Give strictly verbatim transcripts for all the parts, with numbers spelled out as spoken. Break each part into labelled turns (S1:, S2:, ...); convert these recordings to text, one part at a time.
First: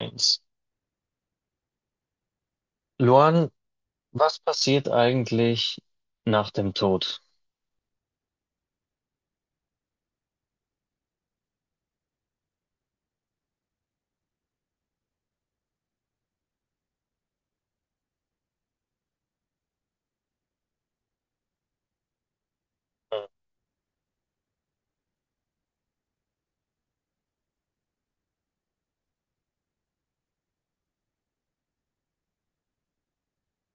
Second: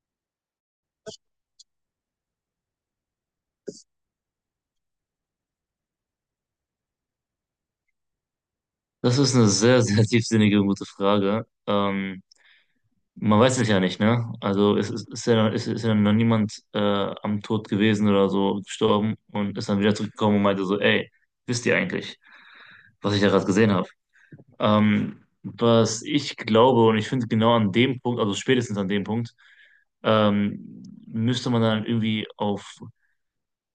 S1: eins. Luan, was passiert eigentlich nach dem Tod?
S2: Das ist eine sehr, sehr tiefsinnige und gute Frage. Ähm, man weiß es ja nicht, ne? Also es ist, ist ja, es ist ja noch niemand äh, am Tod gewesen oder so gestorben und ist dann wieder zurückgekommen und meinte so, ey, wisst ihr eigentlich, was ich da gerade gesehen habe? Ähm, was ich glaube und ich finde genau an dem Punkt, also spätestens an dem Punkt, ähm, müsste man dann irgendwie auf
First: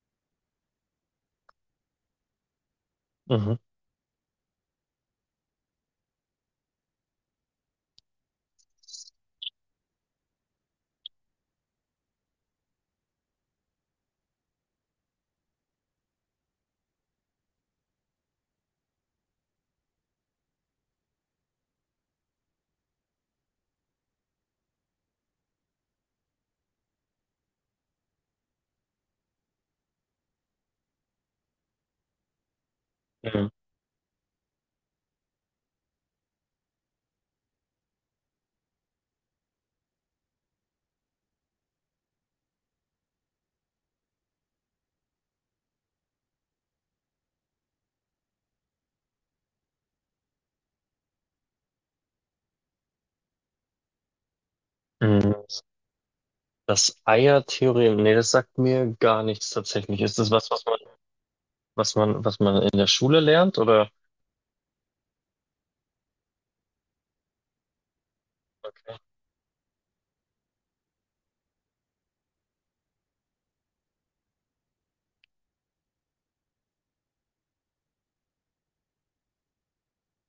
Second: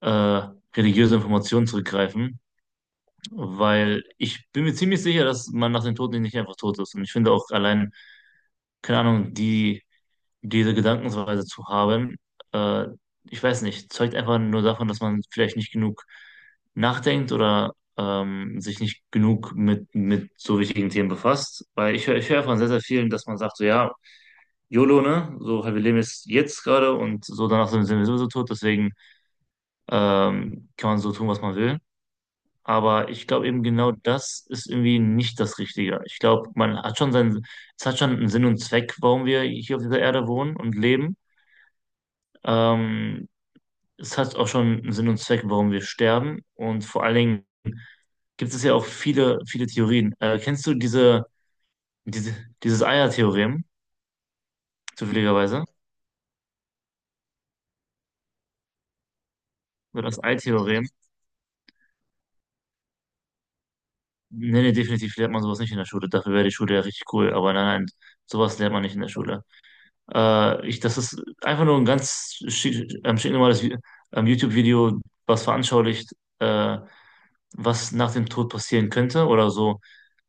S2: äh, religiöse Informationen zurückgreifen,
S1: Mhm.
S2: weil ich bin mir ziemlich sicher, dass man nach dem Tod nicht einfach tot ist. Und ich finde auch allein, keine Ahnung, die, diese Gedankensweise zu haben, äh, ich weiß nicht, zeugt einfach nur davon, dass man vielleicht nicht genug nachdenkt oder ähm, sich nicht genug mit, mit so wichtigen Themen befasst. Weil ich, hör- ich höre von sehr, sehr vielen, dass man sagt, so ja, YOLO, ne? So, halt, wir leben jetzt, jetzt gerade und so danach sind sind wir sowieso tot, deswegen ähm, kann man so tun, was man will. Aber ich
S1: Mhm.
S2: glaube eben genau das ist irgendwie nicht das Richtige. Ich glaube, man hat schon seinen, es hat schon einen Sinn und Zweck, warum wir hier auf dieser Erde wohnen und leben. Ähm, Es hat auch schon einen Sinn und Zweck, warum wir sterben. Und vor allen Dingen gibt es ja auch viele, viele Theorien. Äh, kennst du diese, diese, dieses Eier-Theorem,
S1: Mhm.
S2: zufälligerweise?
S1: Das Eiertheorem, nee, das sagt mir gar nichts tatsächlich.
S2: Oder
S1: Ist
S2: das
S1: das was, was man,
S2: Ei-Theorem?
S1: was man, was man in der Schule lernt, oder?
S2: Nee, nee, definitiv lernt man sowas nicht in der Schule. Dafür wäre die Schule ja richtig cool. Aber nein, nein, sowas lernt man nicht in der Schule. Äh, ich, das ist einfach nur ein ganz schi- ähm, stinknormales Vi- ähm, YouTube-Video, was veranschaulicht, äh, was nach dem Tod passieren könnte oder so,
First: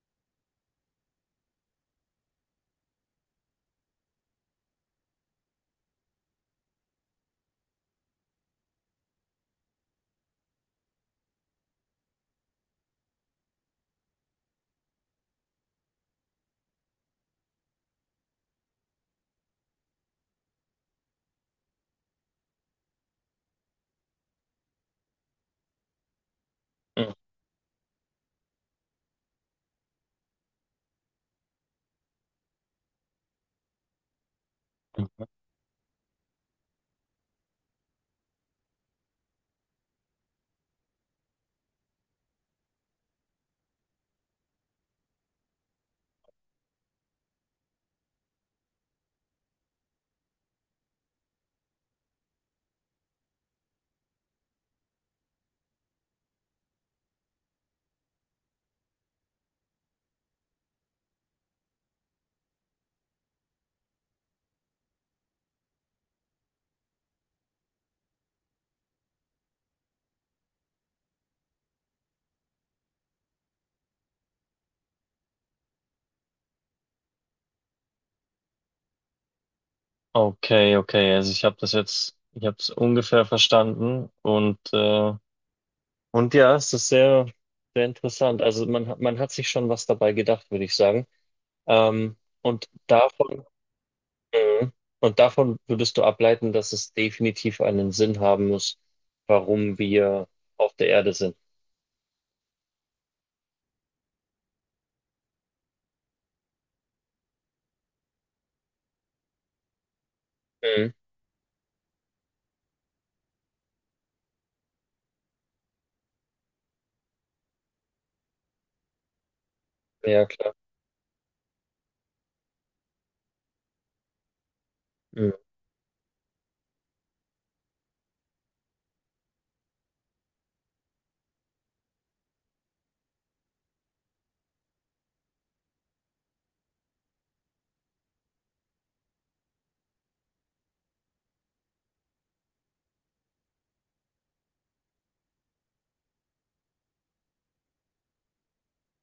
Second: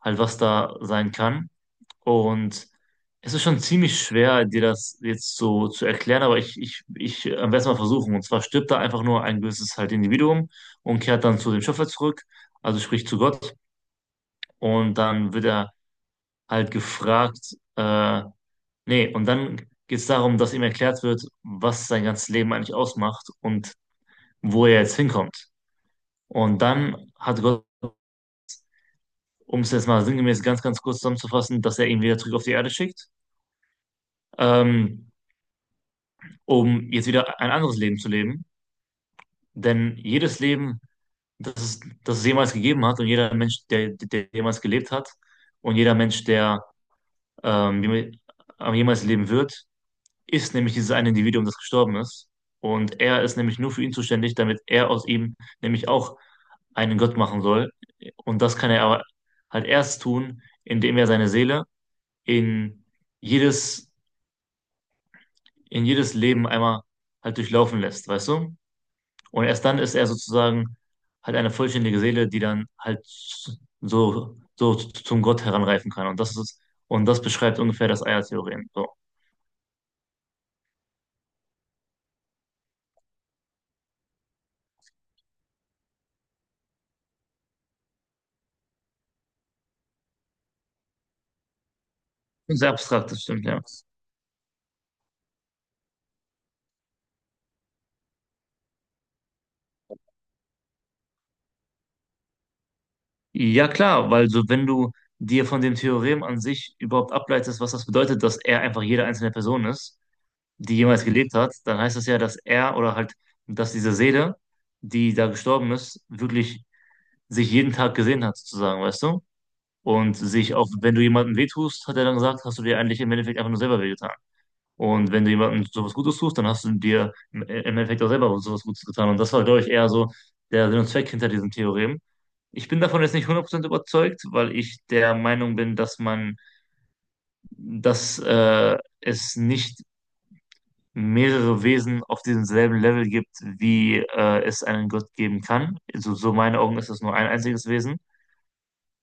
S2: halt was da sein kann. Und es ist schon ziemlich schwer, dir das jetzt so zu erklären, aber ich, ich, ich äh, werde es mal versuchen. Und zwar stirbt da einfach nur ein gewisses halt Individuum und kehrt dann zu dem Schöpfer zurück, also sprich zu Gott. Und dann wird er halt gefragt, äh, Nee, und dann geht es darum, dass ihm erklärt wird, was sein ganzes Leben eigentlich ausmacht und wo er jetzt hinkommt. Und dann
S1: Mhm.
S2: hat Gott, um es jetzt mal sinngemäß ganz, ganz kurz zusammenzufassen, dass er ihn wieder zurück auf die Erde schickt, ähm, um jetzt wieder ein anderes Leben zu leben. Denn jedes Leben, das es, das es jemals gegeben hat und jeder Mensch, der, der jemals gelebt hat und jeder Mensch, der ähm, jemals jemals leben wird, ist nämlich dieses eine Individuum, das gestorben ist. Und er ist nämlich nur für ihn zuständig, damit er aus ihm nämlich auch einen Gott machen soll. Und das kann er aber halt erst tun, indem er seine Seele in jedes, in jedes Leben einmal halt durchlaufen lässt, weißt du? Und erst dann ist er sozusagen halt eine vollständige Seele, die dann halt so, so zum Gott heranreifen kann. Und das ist, und das beschreibt ungefähr das Eiertheorem. So.
S1: Okay, okay. Also ich habe das jetzt, ich habe es ungefähr verstanden und äh, und ja, es ist sehr, sehr interessant. Also man hat- man hat sich schon was dabei gedacht, würde ich sagen. Ähm, und
S2: Sehr abstrakt, das
S1: davon
S2: stimmt, ja.
S1: Mhm. Und davon würdest du ableiten, dass es definitiv einen Sinn haben muss, warum wir auf der Erde sind.
S2: Ja, klar, weil so, wenn du dir von dem Theorem an sich überhaupt ableitest, was das bedeutet, dass er einfach jede einzelne Person ist, die
S1: Mhm.
S2: jemals gelebt hat, dann heißt das ja, dass er oder halt, dass diese Seele, die da gestorben ist, wirklich sich jeden Tag gesehen hat, sozusagen, weißt du? Und
S1: Ja, klar.
S2: sich auch, wenn du jemandem wehtust, hat er dann gesagt, hast du dir eigentlich im Endeffekt einfach nur selber wehgetan. Und wenn du
S1: Mhm.
S2: jemandem sowas Gutes tust, dann hast du dir im im Endeffekt auch selber sowas Gutes getan. Und das war, glaube ich, eher so der Sinn und Zweck hinter diesem Theorem. Ich bin davon jetzt nicht hundert Prozent überzeugt, weil ich der Meinung bin, dass man, dass äh, es nicht mehrere Wesen auf diesem selben Level gibt, wie äh, es einen Gott geben kann. Also so meinen Augen ist es nur ein einziges Wesen.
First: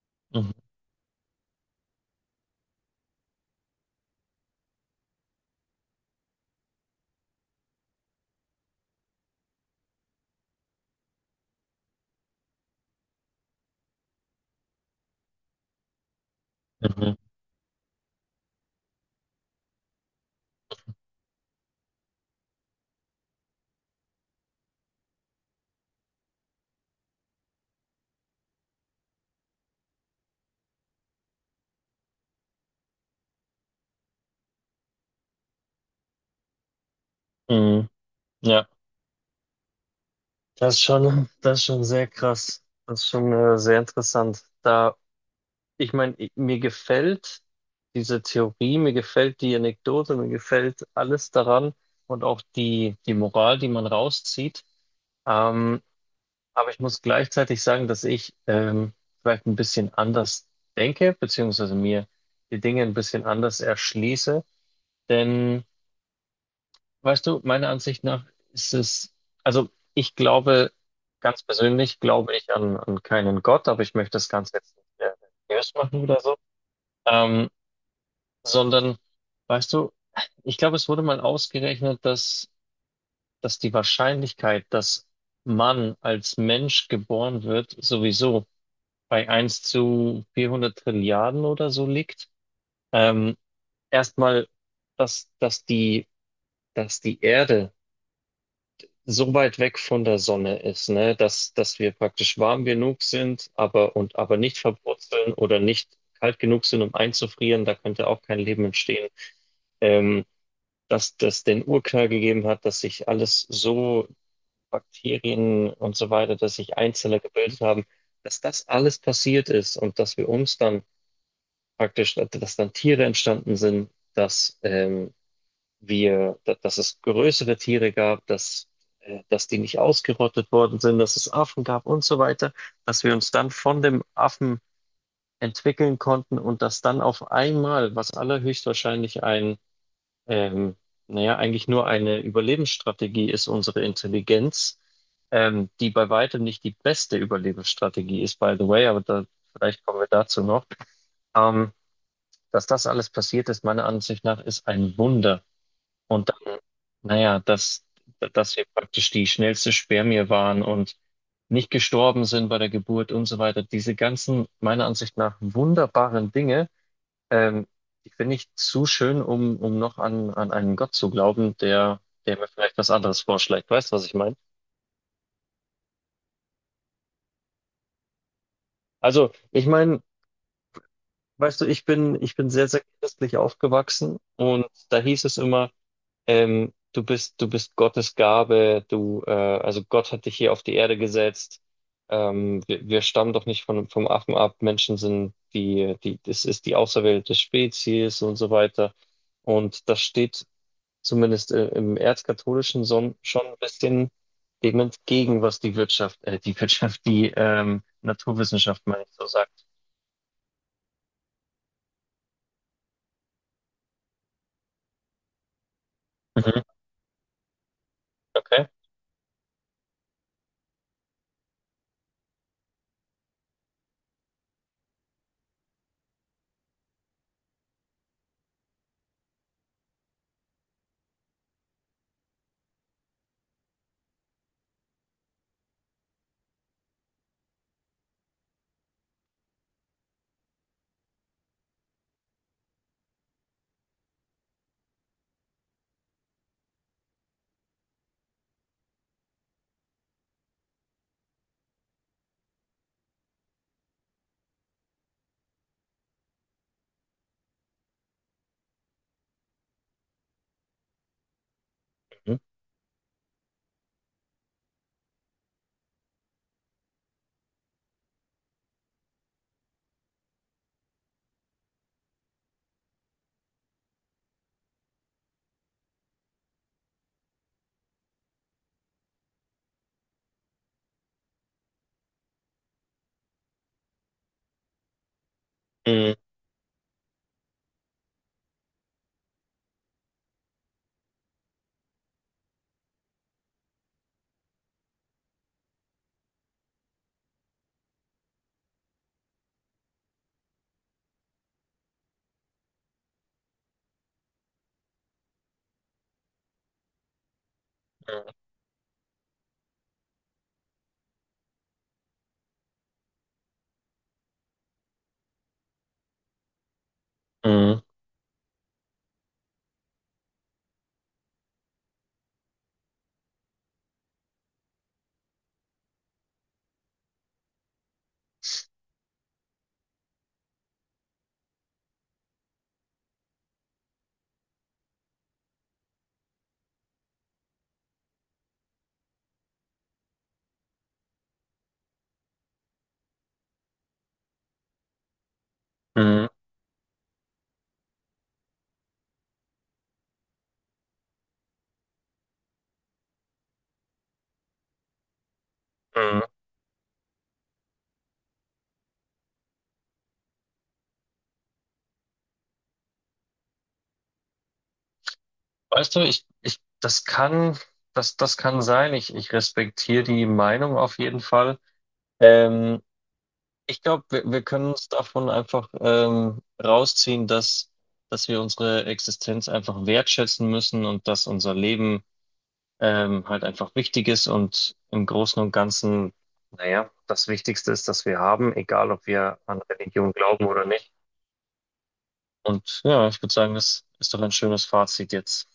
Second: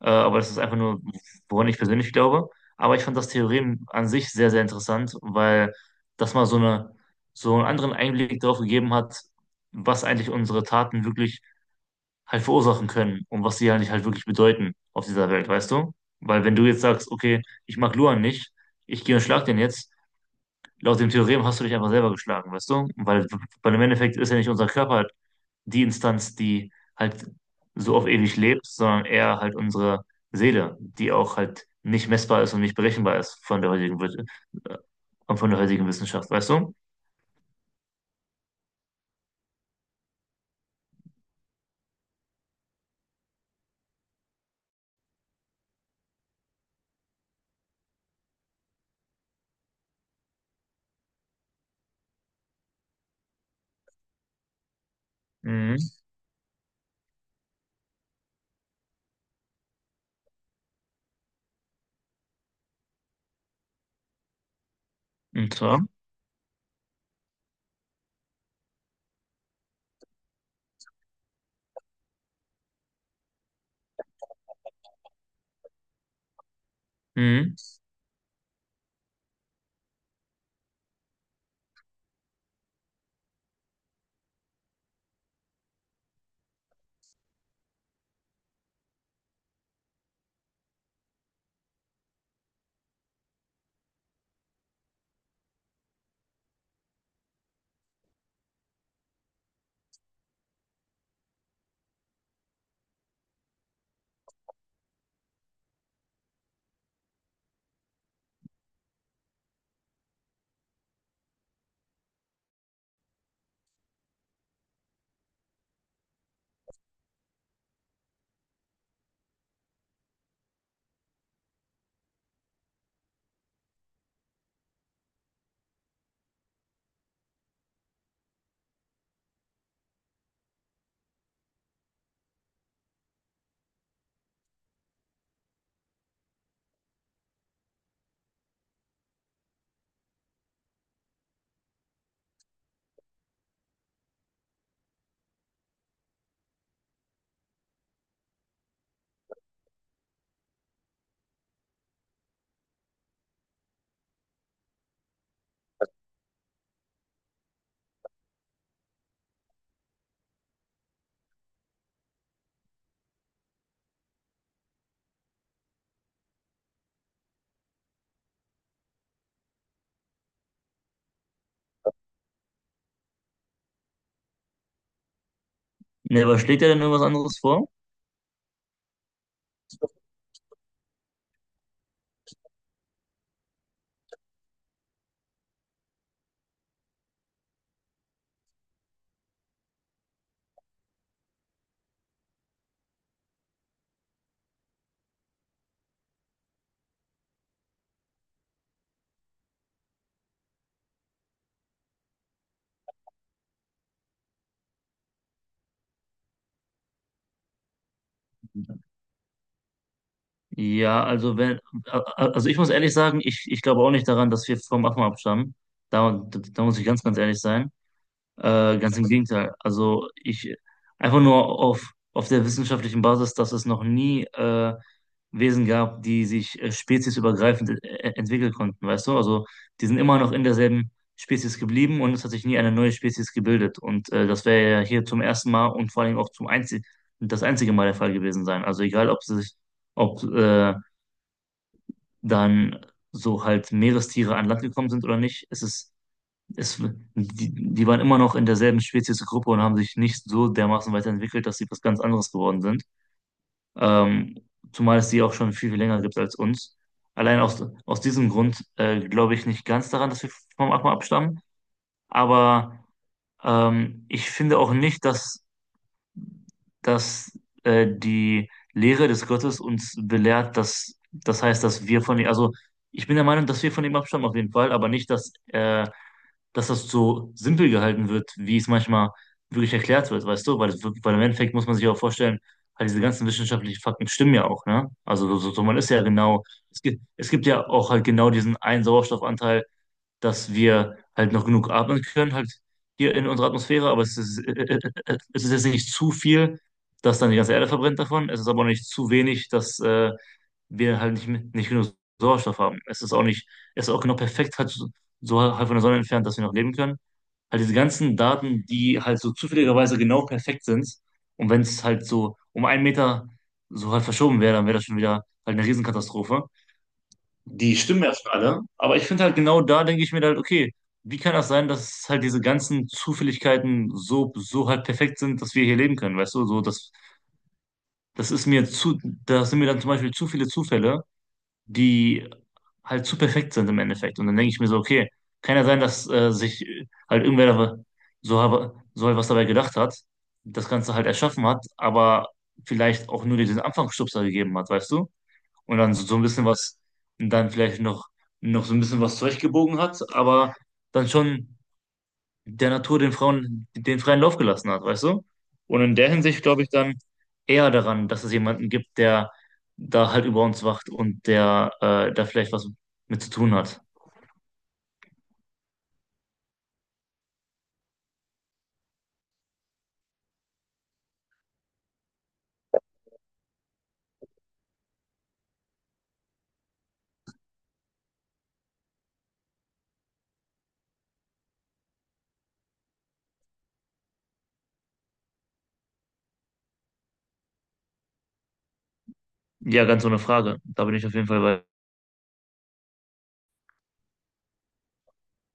S2: Äh, aber das
S1: Mhm.
S2: ist einfach nur, woran ich persönlich glaube. Aber ich fand das Theorem an sich sehr, sehr interessant, weil das mal so eine, so einen anderen Einblick darauf gegeben hat, was eigentlich unsere Taten wirklich halt verursachen können und was sie eigentlich halt wirklich bedeuten auf dieser Welt, weißt du? Weil wenn du jetzt sagst,
S1: Mhm.
S2: okay, ich mag Luan nicht, ich gehe und schlag den jetzt, laut dem Theorem hast du dich einfach selber geschlagen, weißt du? Weil, weil im Endeffekt ist ja nicht unser Körper die Instanz, die halt so auf ewig lebt, sondern eher halt unsere Seele, die auch halt nicht messbar ist und nicht berechenbar ist von der heutigen, Wir- äh, von der heutigen Wissenschaft, weißt du?
S1: Mhm. Ja, das ist schon, das ist schon sehr krass. Das ist schon äh, sehr interessant. Da, ich meine, i- mir gefällt diese Theorie, mir gefällt die Anekdote, mir gefällt alles daran und auch die, die Moral, die man rauszieht. Ähm,
S2: Mhm.
S1: Aber ich muss gleichzeitig sagen, dass ich ähm, vielleicht ein bisschen anders denke, beziehungsweise mir die Dinge ein bisschen anders erschließe.
S2: Und
S1: Denn,
S2: zwar,
S1: weißt du, meiner Ansicht nach ist es, also ich glaube, ganz persönlich glaube ich an, an keinen Gott, aber ich möchte das Ganze jetzt nicht äh, religiös machen oder so, ähm,
S2: mhm.
S1: sondern, weißt du, ich glaube, es wurde mal ausgerechnet, dass, dass die Wahrscheinlichkeit, dass man als Mensch geboren wird, sowieso bei eins zu vierhundert Trilliarden oder so liegt. Ähm, Erstmal, dass, dass die, dass die Erde so weit weg von der Sonne ist, ne, dass, dass wir praktisch warm genug sind, aber, und, aber nicht verbrutzeln oder nicht kalt genug sind, um einzufrieren, da könnte auch kein Leben entstehen. Ähm, dass das den Urknall gegeben hat, dass sich alles so, Bakterien und so weiter, dass sich Einzeller gebildet haben, dass das alles passiert ist und dass wir uns dann praktisch, dass dann Tiere entstanden sind, dass ähm, wir, dass es größere Tiere gab, dass, äh, dass die nicht ausgerottet worden sind, dass es Affen gab und so weiter, dass wir uns dann von dem Affen entwickeln konnten und dass dann auf einmal, was allerhöchstwahrscheinlich ein, ähm, naja, eigentlich nur eine Überlebensstrategie ist, unsere Intelligenz, ähm, die bei weitem nicht die beste Überlebensstrategie ist, by the way, aber da, vielleicht kommen wir dazu noch. Ähm, dass das alles passiert ist, meiner Ansicht nach, ist ein Wunder. Und dann, naja, dass, dass wir praktisch die schnellste Spermie waren und nicht gestorben sind bei der Geburt und so weiter. Diese ganzen, meiner Ansicht nach, wunderbaren Dinge, ähm, die finde ich zu schön, um, um noch an, an einen Gott zu glauben, der, der mir vielleicht was anderes vorschlägt. Weißt du, was ich meine?
S2: Ne, aber schlägt er denn irgendwas anderes vor?
S1: Also, ich meine, weißt du, ich bin, ich bin sehr, sehr christlich aufgewachsen und da hieß es immer, ähm, du bist, du bist Gottes Gabe, du, äh, also Gott hat dich hier auf die Erde gesetzt. Ähm, wir, wir stammen doch nicht von, vom Affen ab. Menschen sind die, die, das ist die auserwählte Spezies und so weiter. Und das steht zumindest äh, im Erzkatholischen so, schon ein bisschen dem entgegen, was die Wirtschaft, äh, die Wirtschaft, die ähm, Naturwissenschaft, meine ich, so sagt.
S2: Ja, also wenn, a- a- Also ich muss ehrlich sagen, ich, ich glaube auch nicht daran, dass wir vom Affen abstammen. Da,
S1: Mhm.
S2: da muss ich ganz, ganz ehrlich sein.
S1: Okay.
S2: Äh, ganz im Gegenteil. Also ich einfach nur auf, auf der wissenschaftlichen Basis, dass es noch nie äh, Wesen gab, die sich äh, speziesübergreifend e- e- entwickeln konnten, weißt du? Also die sind immer noch in derselben Spezies geblieben und es hat sich nie eine neue Spezies gebildet. Und äh, das wäre ja hier zum ersten Mal und vor allem auch zum einzig das einzige Mal der Fall gewesen sein. Also egal, ob sie sich, ob äh, dann so halt Meerestiere an Land gekommen sind oder nicht, es ist es, die, die waren immer noch in derselben Speziesgruppe und haben sich nicht so dermaßen weiterentwickelt, dass sie was ganz anderes geworden sind. Ähm, zumal es die auch schon viel, viel länger gibt als uns. Allein aus, aus diesem Grund äh, glaube ich nicht ganz daran, dass wir vom Aqua abstammen.
S1: Mhm.
S2: Aber ähm, ich finde auch nicht, dass, dass äh, die Lehre des Gottes uns belehrt, dass das heißt, dass wir von ihm, also ich bin der Meinung, dass wir von ihm abstammen auf jeden Fall, aber nicht, dass äh, dass das so simpel gehalten wird, wie es manchmal wirklich erklärt wird, weißt du? Weil, es wirk- weil im Endeffekt muss man sich auch vorstellen, halt diese ganzen wissenschaftlichen Fakten stimmen ja auch, ne? Also so, so, so, man ist ja
S1: Mhm.
S2: genau, es gibt, es gibt ja auch halt genau diesen einen Sauerstoffanteil, dass wir halt noch genug atmen können, halt hier in unserer Atmosphäre, aber es ist, äh, äh, äh, es ist jetzt nicht zu viel, dass dann die ganze Erde verbrennt davon. Es ist aber auch nicht zu wenig, dass äh, wir halt nicht, nicht genug Sauerstoff haben. Es ist auch nicht, es ist auch genau perfekt halt so so halt von der Sonne entfernt, dass wir noch leben können. Halt diese ganzen Daten, die halt so zufälligerweise genau perfekt sind. Und wenn es halt so um einen Meter so halt verschoben wäre, dann wäre das schon wieder halt eine Riesenkatastrophe, die
S1: Mhm.
S2: stimmen erstmal alle, aber ich finde halt genau da denke ich mir halt, okay, wie kann das sein, dass halt diese ganzen Zufälligkeiten so, so halt perfekt sind, dass wir hier leben können, weißt du? So, das, das ist mir zu, das sind mir dann zum Beispiel zu viele Zufälle, die halt zu perfekt sind im Endeffekt. Und dann denke ich mir so, okay, kann ja sein, dass äh, sich halt irgendwer da so, habe, so halt was dabei gedacht hat, das Ganze halt erschaffen hat, aber vielleicht auch nur diesen Anfangsstupser gegeben hat, weißt du? Und dann so, so ein
S1: Mhm.
S2: bisschen was, und dann vielleicht noch, noch so ein bisschen was zurechtgebogen hat, aber dann schon der Natur den Frauen den freien Lauf gelassen hat, weißt du? Und in der
S1: Mhm.
S2: Hinsicht glaube ich dann eher daran, dass es jemanden gibt, der da halt über uns wacht und der äh, da vielleicht was mit zu tun hat.
S1: Weißt du, ich, ich, das kann, das, das kann sein. Ich, ich respektiere die Meinung auf jeden Fall. Ähm, ich glaube, wir, wir können uns davon einfach ähm, rausziehen, dass, dass wir unsere Existenz einfach wertschätzen müssen und dass unser Leben ähm, halt einfach wichtig ist und im Großen und Ganzen, naja, das Wichtigste ist, dass wir haben, egal ob wir an
S2: Ja, ganz
S1: Religion
S2: ohne
S1: glauben
S2: Frage.
S1: oder
S2: Da
S1: nicht.
S2: bin ich auf jeden Fall bei.
S1: Und ja, ich würde sagen, das ist doch ein schönes Fazit jetzt.